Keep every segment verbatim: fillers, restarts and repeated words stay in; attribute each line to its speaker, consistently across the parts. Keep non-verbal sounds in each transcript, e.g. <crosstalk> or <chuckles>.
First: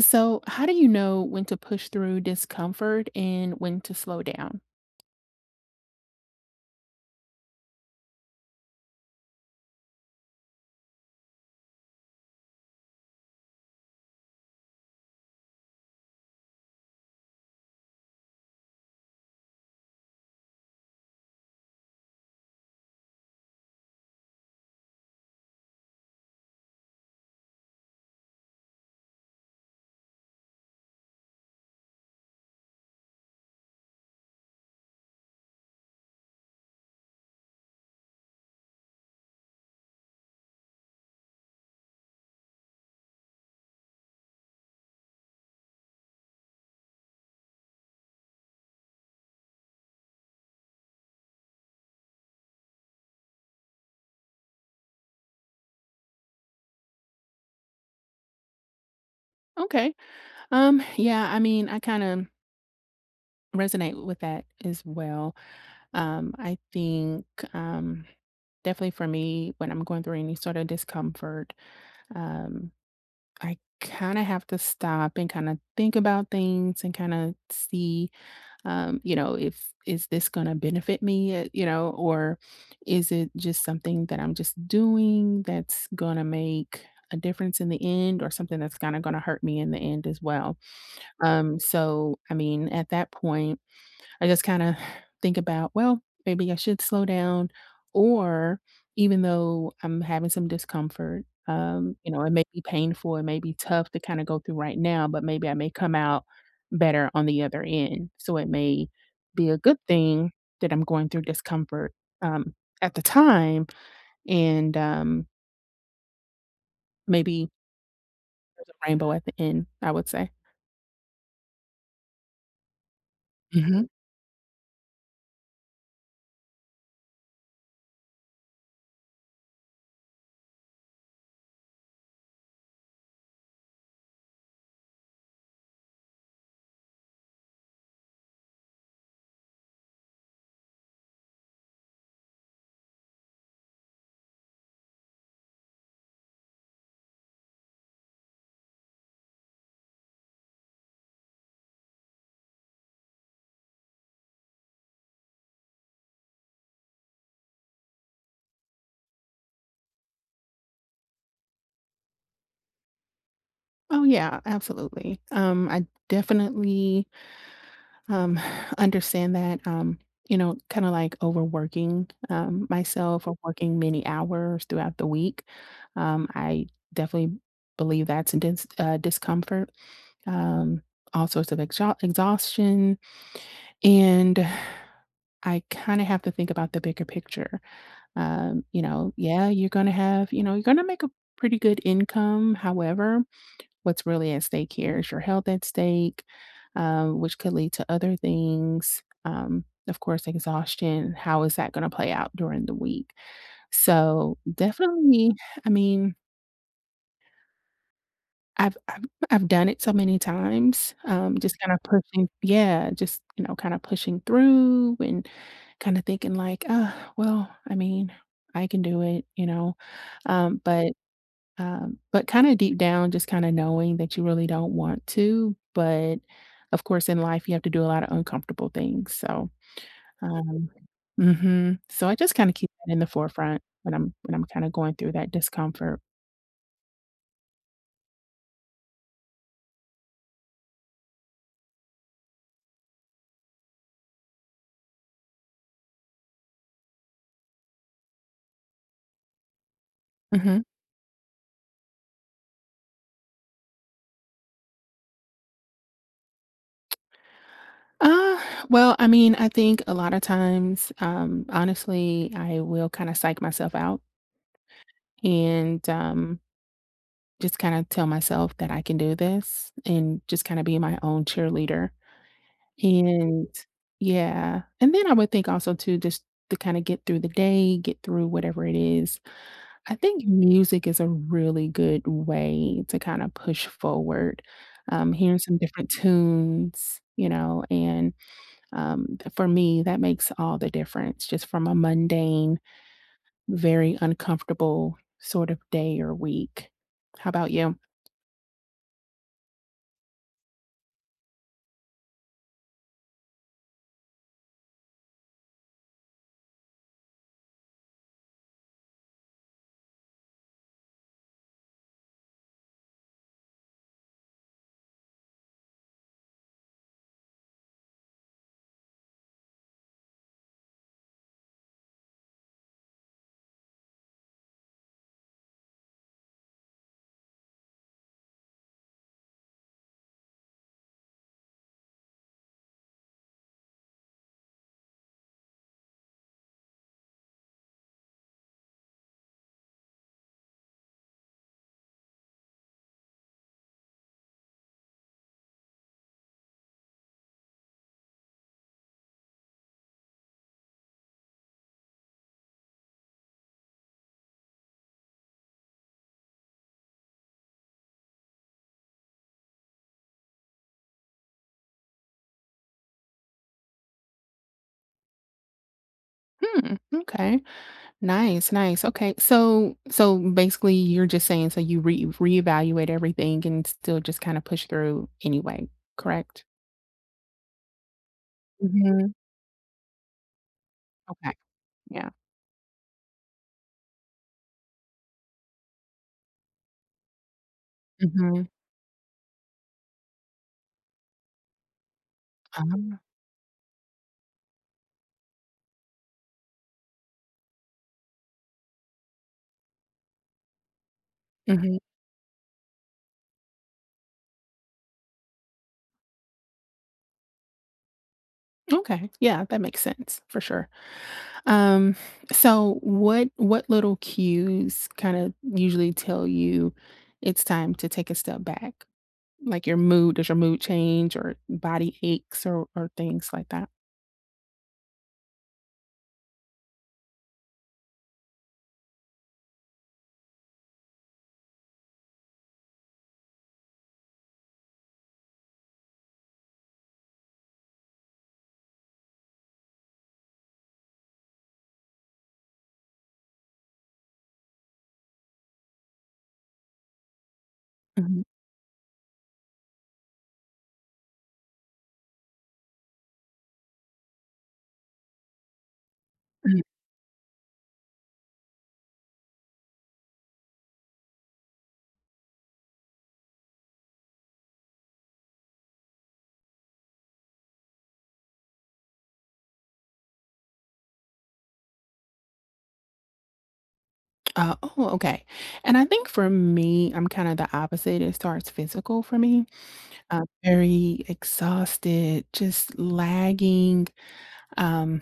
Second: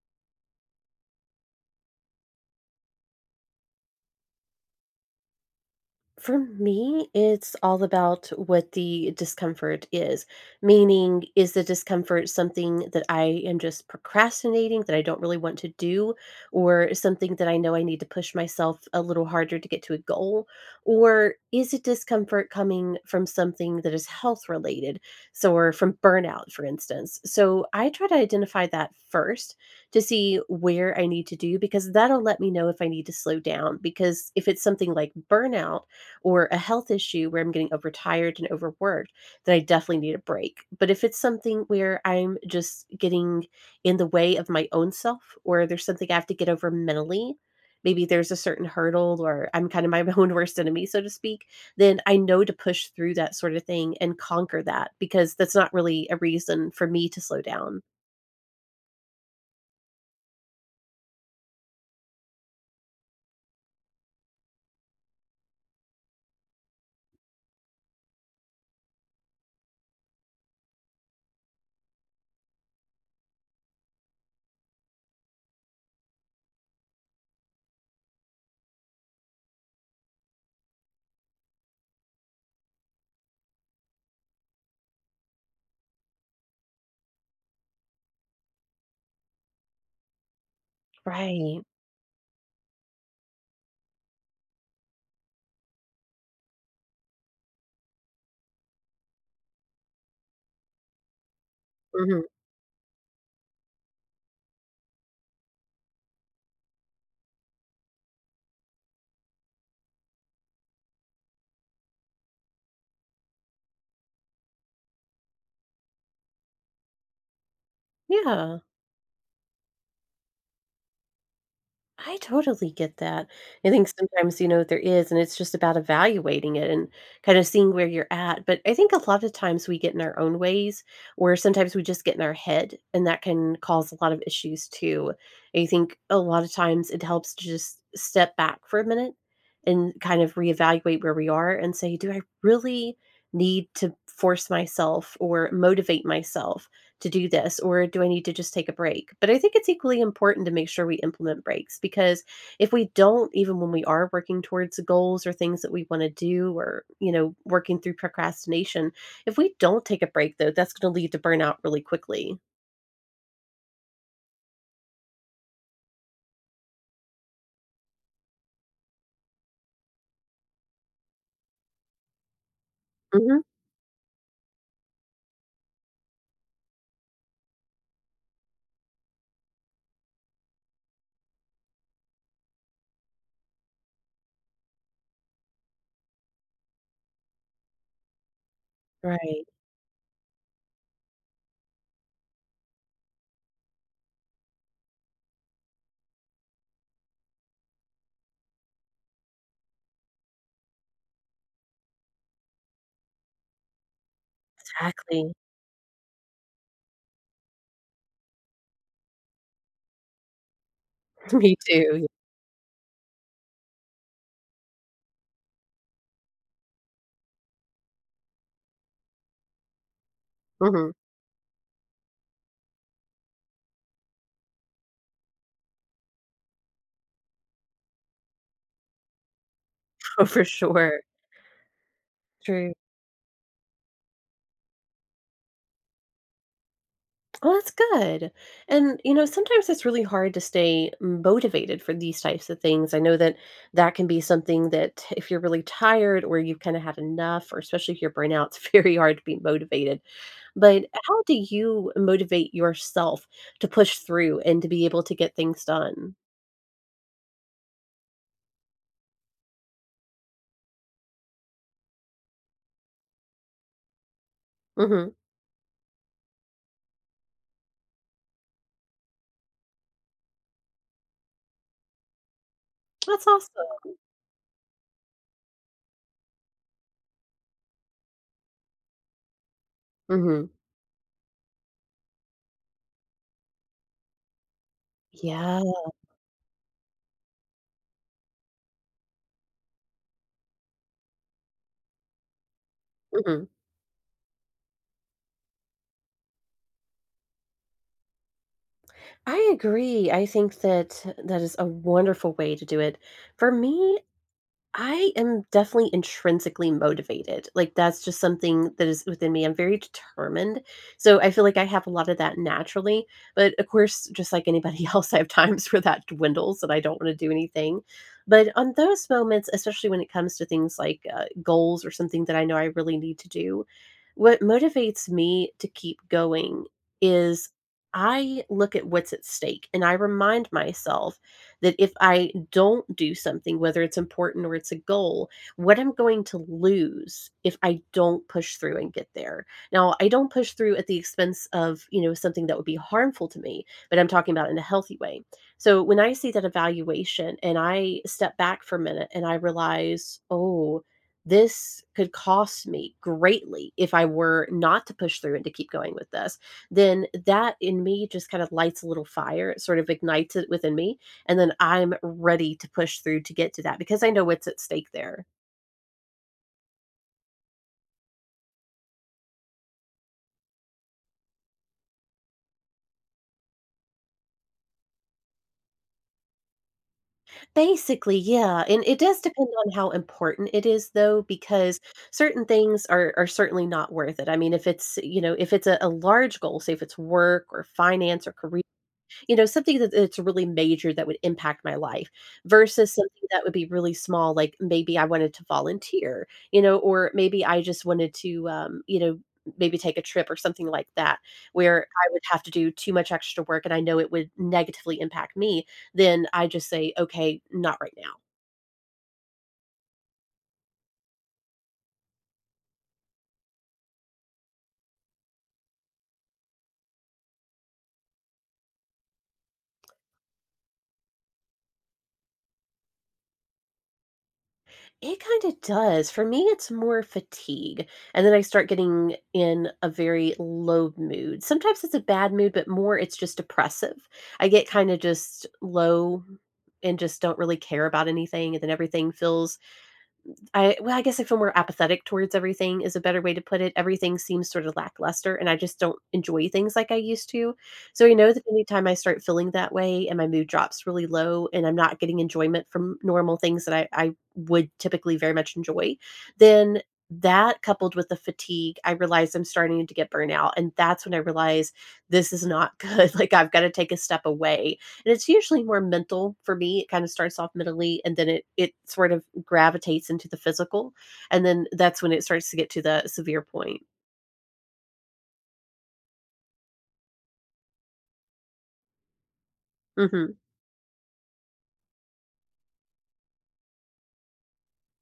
Speaker 1: So, how do you know when to push through discomfort and when to slow down?
Speaker 2: For me, it's all about what the discomfort is. Meaning, is the discomfort something that I am just procrastinating that I don't really want to do, or something that I know I need to push myself a little harder to get to a goal, or is it discomfort coming from something that is health-related? So or from burnout, for instance. So, I try to identify that first to see where I need to do because that'll let me know if I need to slow down, because if it's something like burnout or a health issue where I'm getting overtired and overworked, then I definitely need a break. But if it's something where I'm just getting in the way of my own self or there's something I have to get over mentally, maybe there's a certain hurdle or I'm kinda my my own worst enemy, so to speak, then I know to push through that sort of thing and conquer that because that's not really a reason for me to slow down.
Speaker 1: Okay. Um, yeah, I mean, I kinda resonate with that as well. Um, I think, um, definitely for me, when I'm going through any sort of discomfort, um, I kinda have to stop and kinda think about things and kinda see, um, you know, if "Is this gonna benefit me," eh, you know, or "Is it just something that I'm just doing that's gonna make a difference in the end or something that's kinda gonna hurt me in the end as well?" Um,
Speaker 2: Right.
Speaker 1: so, I mean, at that point, I just kinda <sighs> think about, "Well, maybe I should slow down," or even though I'm having some discomfort, um, you know,
Speaker 2: Mhm.
Speaker 1: it may be painful. It may be tough to kinda go through right now, but maybe I may come out better on the other end, so it may be a good thing that I'm going through discomfort, um, at the time and, um maybe
Speaker 2: Yeah.
Speaker 1: there's a rainbow at the end, I would say.
Speaker 2: I totally get that. I
Speaker 1: Mhm.
Speaker 2: think sometimes, you know, there is, and it's just about evaluating it and kinda seeing where you're at. But I think a lotta times we get in our own ways or sometimes we just get in our head, and that can cause a lot of issues too. I think a lotta times it helps to just step back for a minute and kind of reevaluate where we are and say, "Do I really need to force myself or motivate myself to do this, or do I need to just take a break?" But I think it's equally important to make sure we implement breaks, because if we don't, even when we are working towards a goals or things that we wanna do or, you know, working through procrastination, if we don't take a break, though, that's gonna lead to burnout really quickly.
Speaker 1: Oh, yeah. Absolutely. Um, I definitely um, <exhales> understand that, um, you know, kinda like overworking, um, myself or
Speaker 2: Mhm.
Speaker 1: working many hours throughout the week, um, I definitely believe that's a dense uh, discomfort, um, all sorts of exhau exhaustion, and <exhales> I kinda have to think about the bigger picture. Um, you know,
Speaker 2: Right.
Speaker 1: yeah, you're gonna have you know, you're gonna make a pretty good income, however, what's really at stake here? Is your health at stake, uh, which could lead to other things? Um, of course, exhaustion. How is that gonna play out during the week? So, definitely,
Speaker 2: Exactly.
Speaker 1: I mean I've I'm I've done it so many times, um,
Speaker 2: <chuckles> Me
Speaker 1: just kinda
Speaker 2: too.
Speaker 1: pushing Yeah, just, you know, kinda pushing through and kinda thinking like, "Uh, well," I mean, "I can do it," you know? Um, but,
Speaker 2: Mhm.
Speaker 1: um, but kinda deep down, just kinda knowing that you really don't want to, but, of course, in life, you have to do a lotta uncomfortable things. So,
Speaker 2: Oh, for
Speaker 1: um
Speaker 2: sure.
Speaker 1: Mhm. So I just kinda keep
Speaker 2: True.
Speaker 1: that in the forefront when I'm when I'm kinda going through that discomfort.
Speaker 2: Oh, that's good, and, you know, sometimes it's really hard to stay motivated for these types of things, I know that that can be something that if you're really tired or you kinda have enough or especially if you're burnt out, it's very hard to be motivated,
Speaker 1: Mhm.
Speaker 2: but how do you motivate yourself to push through and to be able to get things done?
Speaker 1: <smacks lips> Uh, well, I mean, I think a lot of times, um, honestly, I will kinda psych myself out
Speaker 2: Mhm.
Speaker 1: and, um just kinda tell myself that I can do this and just kinda be my own cheerleader.
Speaker 2: That's
Speaker 1: And
Speaker 2: awesome.
Speaker 1: Yeah, and then I would think also too just to kinda get through the day, get through whatever it is, I think
Speaker 2: Mhm.
Speaker 1: music is a really good way to kinda push forward, um, hearing some
Speaker 2: Yeah.
Speaker 1: different tunes, you know, and, um, for me, that makes all the difference, just from a mundane,
Speaker 2: Mhm.
Speaker 1: very uncomfortable sort of day or week. How 'bout you?
Speaker 2: I agree. I think that that is a wonderful way to do it. For me, I am definitely intrinsically motivated, like, that's just something that is within me, I'm very determined. So, I feel like I have a lot of that naturally, but, of course, just like anybody else, I have times where that dwindles that I don't wanna do anything, but on those moments, especially when it comes to things like, uh, goals or something that I know I really need to do, what motivates me to keep going is I look at what's at stake, and I remind myself that if I don't do something, whether it's important or it's a goal, what I'm going to lose if I don't push through and get there. Now I don't push through at the expense of, you know, something that would be harmful to me, but I'm talking about in a healthy way. So when I see that evaluation and I step back for a minute and I realize, "Oh, this could cost me greatly if I were not to push through and to keep going with this," then that in me just kind of lights a little fire, it sort of ignites it within me, and then I'm ready to push through to get to that, because I know what's at stake there.
Speaker 1: Hmm, m'kay. Nice, nice. Okay, so so, basically, you're just saying so you re reevaluate everything and still just kinda push through anyway, correct?
Speaker 2: Basically, yeah, and it
Speaker 1: Mhm.
Speaker 2: does depend on how important it is, though,
Speaker 1: Okay.
Speaker 2: because
Speaker 1: Yeah.
Speaker 2: certain things are are certainly not worth it. I mean, if it's, you know, if it's a a large goal, say if it's work or finance or
Speaker 1: Mhm.
Speaker 2: caree you know, something that it it's really major that would impact my life versus
Speaker 1: Um
Speaker 2: something that would be really small, like, maybe I wanted to volunteer, you know, or maybe I just wanted to, um, you know, n maybe take a trip or something like that
Speaker 1: Mhm.
Speaker 2: where I would have to do too much extra work and I know it would negatively impact me, then I'd just say, "Okay, not right now."
Speaker 1: Okay. Yeah, that makes sense, for sure. Um, so what what little cues kinda usually tell you it's time to take a step back? Like your mood, does your mood change or body aches or or things like that?
Speaker 2: It kinda does. For me, it's more fatigue, and then I start getting in a very low mood. Sometimes it's a bad mood, but more it's just depressive. I get kinda just low and just don't really care about anything, and then everything feels I well, I guess I feel more apathetic towards everything is a better way to put it. Everything seems sort of lackluster, and I just don't enjoy things like I used to. So, you
Speaker 1: Mhm.
Speaker 2: know that anytime I start feeling that way and my mood drops really low and I'm not getting enjoyment from normal things that I I would typically very much enjoy,
Speaker 1: Mm.
Speaker 2: then that coupled with the fatigue, I realized I'm starting to get burned out, and that's when I realized this is not good, like, I've gotta take a step away, and it's usually more mental for me. It kinda starts off mentally, and then it it sort of gravitates into the physical, and then that's when it starts to get to the severe point.
Speaker 1: Oh, oh, okay. And I think for me, I'm kinda the opposite. It starts physical for me. Uh,
Speaker 2: Mhm.
Speaker 1: very exhausted, just lagging, um,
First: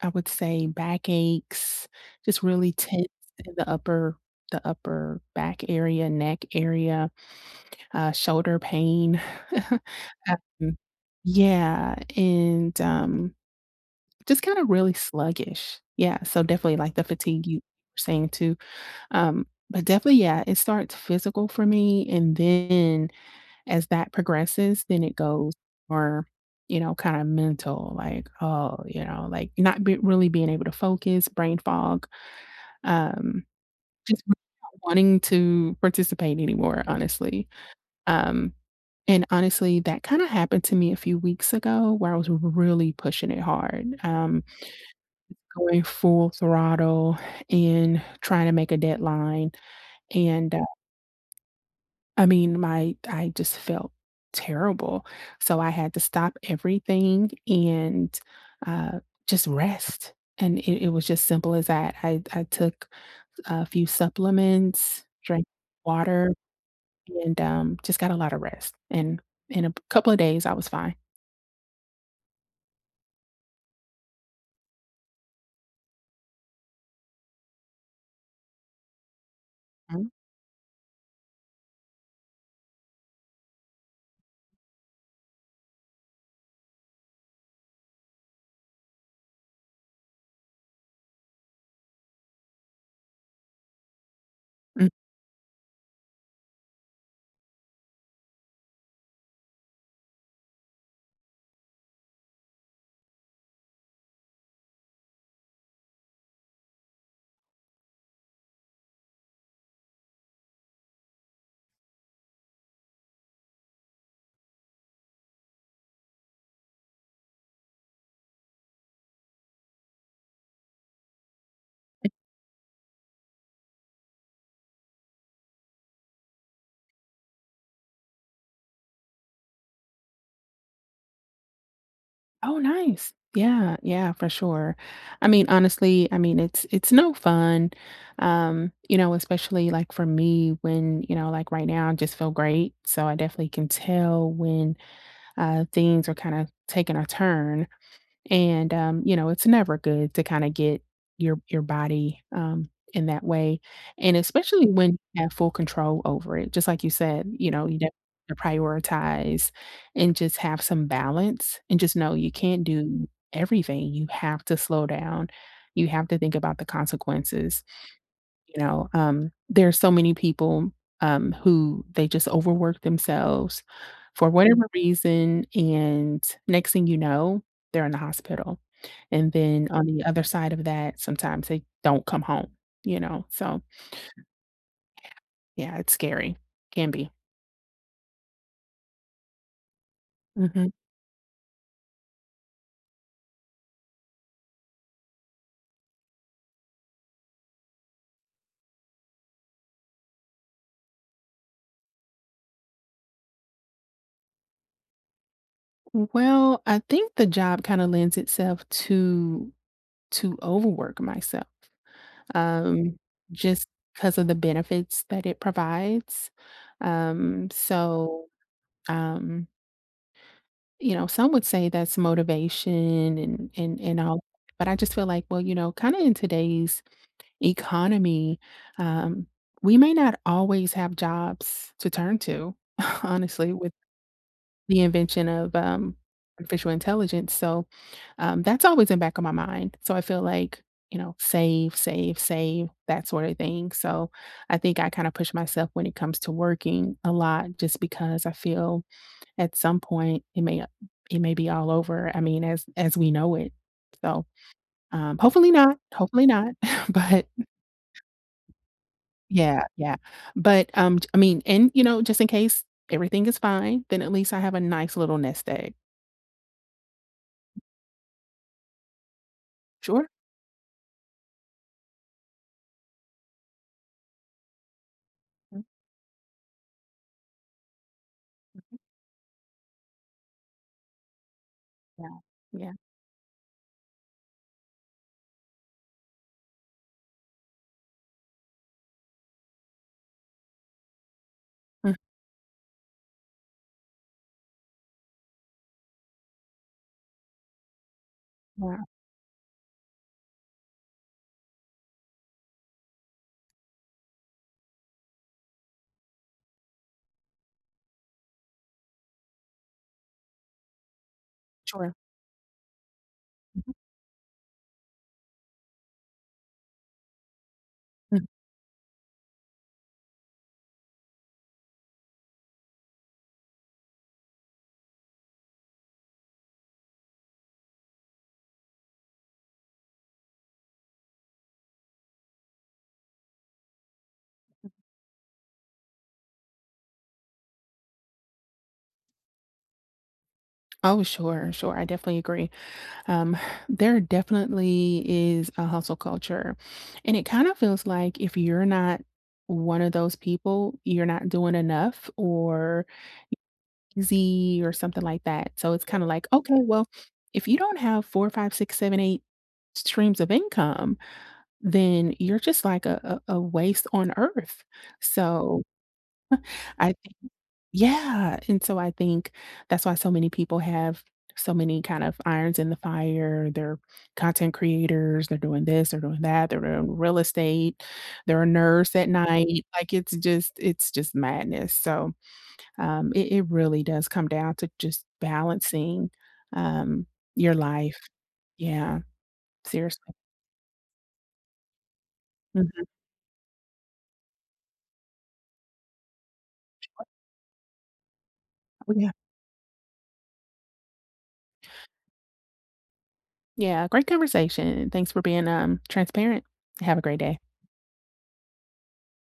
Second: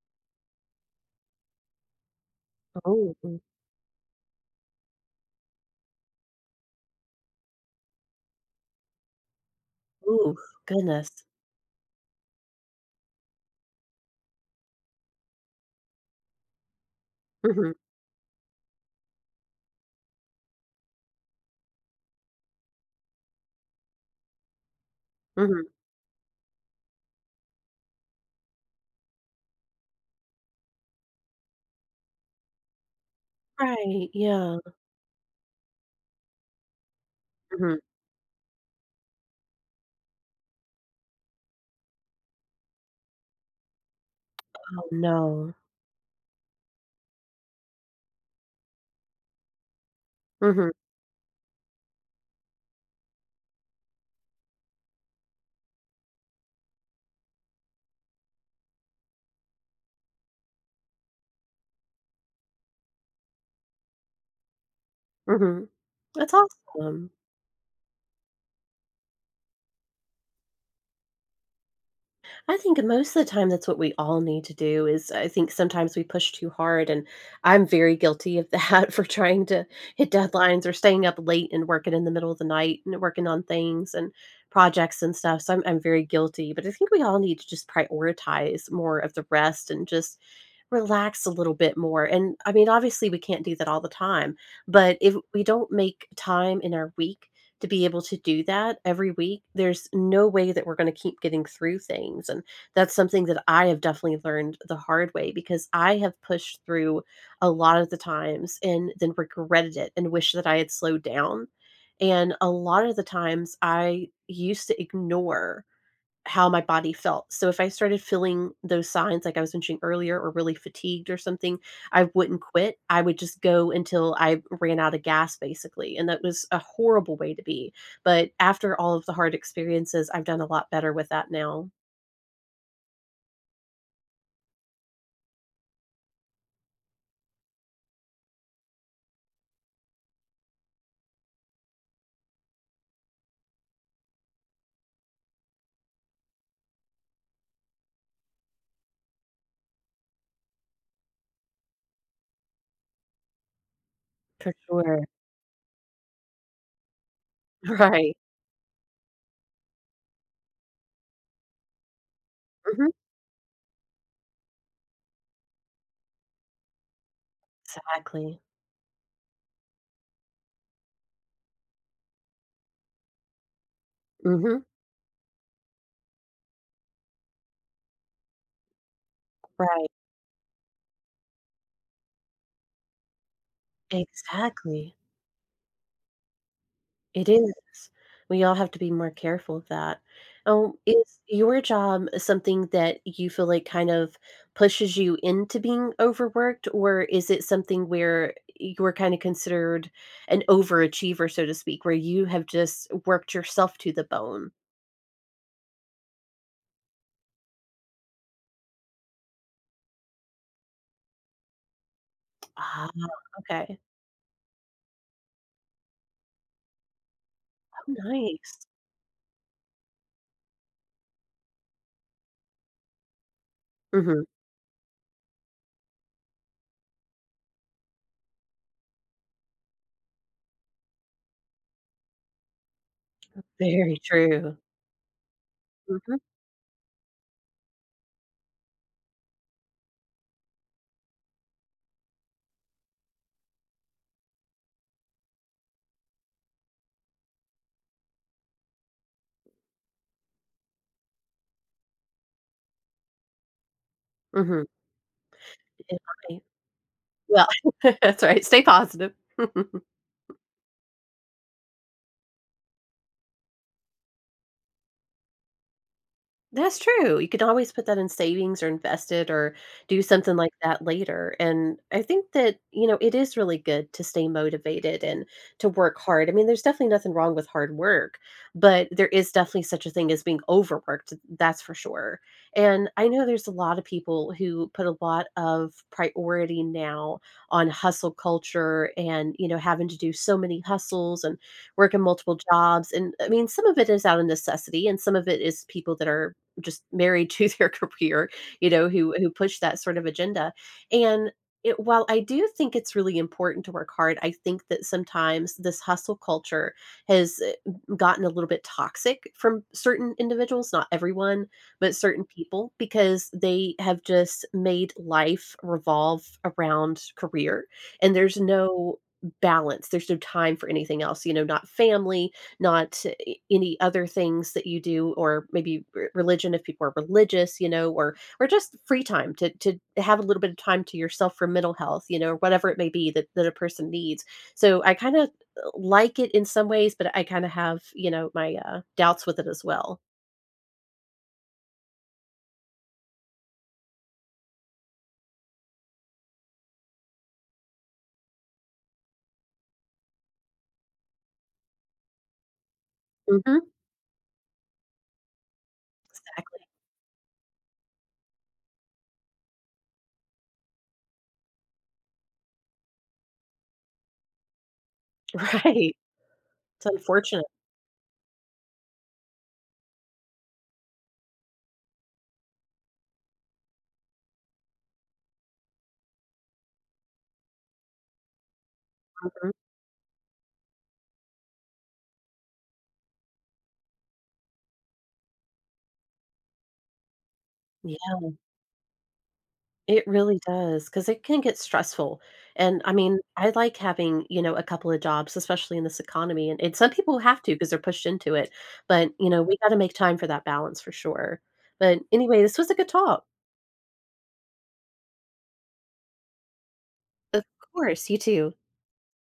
Speaker 1: I would say backaches, just really tense
Speaker 2: Oh.
Speaker 1: in the upper the upper back area, neck area, uh, shoulder pain. <chuckles>
Speaker 2: Ooh,
Speaker 1: Um,
Speaker 2: goodness.
Speaker 1: yeah, and, um, just kinda really sluggish. Yeah, so definitely, like, the fatigue you
Speaker 2: Mhm.
Speaker 1: saying too. Um, but definitely, yeah, it starts physical for me, and then as that progresses, then it goes
Speaker 2: Mhm.
Speaker 1: more, you know, kinda mental, like, oh, you know, like, not be really being able to focus, brain fog, um,
Speaker 2: Right,
Speaker 1: just really
Speaker 2: yeah.
Speaker 1: not wanting to participate anymore, honestly.
Speaker 2: Mhm.
Speaker 1: Um, and, honestly, that kinda happened to me a few weeks ago where I was r r really pushing it hard, um,
Speaker 2: Oh, no.
Speaker 1: just going full throttle and trying to make a deadline, and, uh
Speaker 2: Mhm.
Speaker 1: I mean, my I just felt terrible, so I had to stop everything and, uh, just rest, and it it was just simple as that. I d I took a few supplements, drank
Speaker 2: Mhm. That's
Speaker 1: water,
Speaker 2: awesome.
Speaker 1: and, um, just got a lotta rest, and in a p couple of days, I was fine.
Speaker 2: I think most of the time that's what we all need to do is uh, I think sometimes we push too hard, and I'm very guilty of that for trying to
Speaker 1: Mm.
Speaker 2: hit deadlines or staying up late, and working in the middle of the night, and working on things and projects and stuff, so I'm I'm very guilty, but I think we all need to just prioritize more of the rest and just relax a little bit more, and, I mean, obviously, we can't do that all the time,
Speaker 1: Mm
Speaker 2: but if we don't make time in our week to be able to do that every week, there's no way that we're gonna keep getting through things, and that's something that I have definitely learned the hard way because I have pushed through a lotta the times and then regretted it and wished that I had slowed down and a lotta the times, I used to ignore how my body felt. So, if I started feeling those signs, like I was mentioning earlier or really fatigued or something, I wouldn't quit, I would just go until I ran outta gas, basically, and that was a horrible way to be. But after all of the hard experiences, I've done a lot better with that now.
Speaker 1: Oh, nice. Yeah, yeah, for sure. I mean, honestly, I mean, it's it's no fun, um, you know, especially, like, for me when, you know, like, right now, I just feel great, so I definitely can tell when, uh, things are kinda taking a turn. And, um, you know, it's never good to kinda get your your body, um, in that way. And
Speaker 2: For
Speaker 1: especially when
Speaker 2: sure.
Speaker 1: you have full control over it, just like you said, you know, you d
Speaker 2: Right.
Speaker 1: prioritize and just have some balance and just know you can't
Speaker 2: Mhm.
Speaker 1: do everything; you have to slow down, you have to think about the consequences,
Speaker 2: Exactly.
Speaker 1: you know? Um, there's so many people, um, who they just overwork themselves for
Speaker 2: Mhm.
Speaker 1: whatever reason, and next thing you know, they're in the hospital. And then on
Speaker 2: Right.
Speaker 1: the other side of that, sometimes they don't come home, you know? So
Speaker 2: Exactly.
Speaker 1: yeah. Yeah, it's scary. Can be.
Speaker 2: It is. We all have to be more careful of that.
Speaker 1: Mhm.
Speaker 2: Oh, is your job something that you feel like kind of pushes you into being overworked, or is it something where you were kinda considered an overachiever, so to speak, where you have just worked yourself to the bone?
Speaker 1: W well, I think the job kinda lends itself to to overwork myself,
Speaker 2: Ah,
Speaker 1: um, just
Speaker 2: okay.
Speaker 1: 'cause of the benefits that it provides, um,
Speaker 2: Oh,
Speaker 1: so,
Speaker 2: nice.
Speaker 1: um you know, some would say that's motivation and and and all,
Speaker 2: Mhm.
Speaker 1: but I just feel like, well, you know, kinda in today's economy, um, we may not always have jobs to turn to, <scoffs> honestly, with
Speaker 2: Very true.
Speaker 1: the invention of, um,
Speaker 2: Mhm.
Speaker 1: artificial intelligence, so, um, that's always in back of my mind. So, I feel like, you know, save, save, save, that sort of thing. So, I think I kinda push myself when it comes to working a lot just because I feel at some point, it may not it may be all over, I mean, as as we know it. So,
Speaker 2: Mhm.
Speaker 1: um, hopefully not,
Speaker 2: It
Speaker 1: hopefully
Speaker 2: might.
Speaker 1: not, <chuckles> but
Speaker 2: Well, <laughs> that's right, stay positive.
Speaker 1: Yeah,
Speaker 2: <chuckles>
Speaker 1: yeah. But, um, t I mean, and, you know, just in case everything is fine, then at least I have a nice little nest egg.
Speaker 2: That's true, you could always put that in savings or invest it or do
Speaker 1: Sure.
Speaker 2: something like that later, and I think that, you know, it is really good to stay motivated and
Speaker 1: Mm.
Speaker 2: to work hard. I mean, there's definitely nothing wrong with hard work,
Speaker 1: Mhm.
Speaker 2: but there is definitely such a thing as being overworked, th that's for
Speaker 1: Yeah.
Speaker 2: sure.
Speaker 1: Yeah.
Speaker 2: And I know there's a lotta people who put a lot of priority now on hustle culture and, you know, having to do so many hustles and work
Speaker 1: <chuckles>
Speaker 2: in multiple jobs, and, I mean, some of it is out of necessity, and some of it is people that are just married to their career, you
Speaker 1: Yeah.
Speaker 2: know, who who push that sort of agenda and it while I do think it's really important to work hard, I think that sometimes this hustle culture has, eh, g gotten a little bit toxic from certain individuals, not everyone,
Speaker 1: Sure.
Speaker 2: but certain people because
Speaker 1: Mhm.
Speaker 2: they have just made life revolve around career, and
Speaker 1: Mm.
Speaker 2: there's no balance, there's no time for anything else, you know, not family, not, eh, any other things that you do, or maybe r religion if people are religious, you know, or or just free time to to have a little bit of time to yourself for mental health, you know, whatever it may be that that a person needs.
Speaker 1: M
Speaker 2: So, I kinda l like it in some ways, but I kinda have, you know, my, uh, doubts with it as well.
Speaker 1: Oh, sure, sure, I definitely agree, um, there definitely is a hustle culture, and it kinda feels like if you're not one of those people, you're not doing enough or
Speaker 2: Mhm.
Speaker 1: X Z or something like that, so it's kinda like, "Okay,
Speaker 2: Exactly.
Speaker 1: well, if you don't have four, five, six, seven, eight streams of income, then you're just like a a a waste on earth. So
Speaker 2: Right.
Speaker 1: <chuckles>
Speaker 2: It's
Speaker 1: I think
Speaker 2: unfortunate.
Speaker 1: yeah, and so I think that's why so many people have so many, kind of, irons in the fire, they're content creators, they're doing this, they're doing that, they're in real estate, they're a nurse at
Speaker 2: Mhm.
Speaker 1: night, like, it's just it's just madness, so, um, it it really does come down to just balancing, um, your life.
Speaker 2: Yeah.
Speaker 1: Yeah.
Speaker 2: It
Speaker 1: Seriously.
Speaker 2: really does, 'cause it can get stressful, and,
Speaker 1: Mhm.
Speaker 2: I mean, I like having, you know, a couple of jobs, especially in this economy, a and some
Speaker 1: Sure.
Speaker 2: people have to 'cause they're pushed into it,
Speaker 1: Oh,
Speaker 2: but,
Speaker 1: yeah.
Speaker 2: you know, we gotta make time for that balance for sure. But, anyway, this was a good talk.
Speaker 1: Yeah, great conversation, and thanks for being, um, transparent. Have a great day.
Speaker 2: Of course, you too.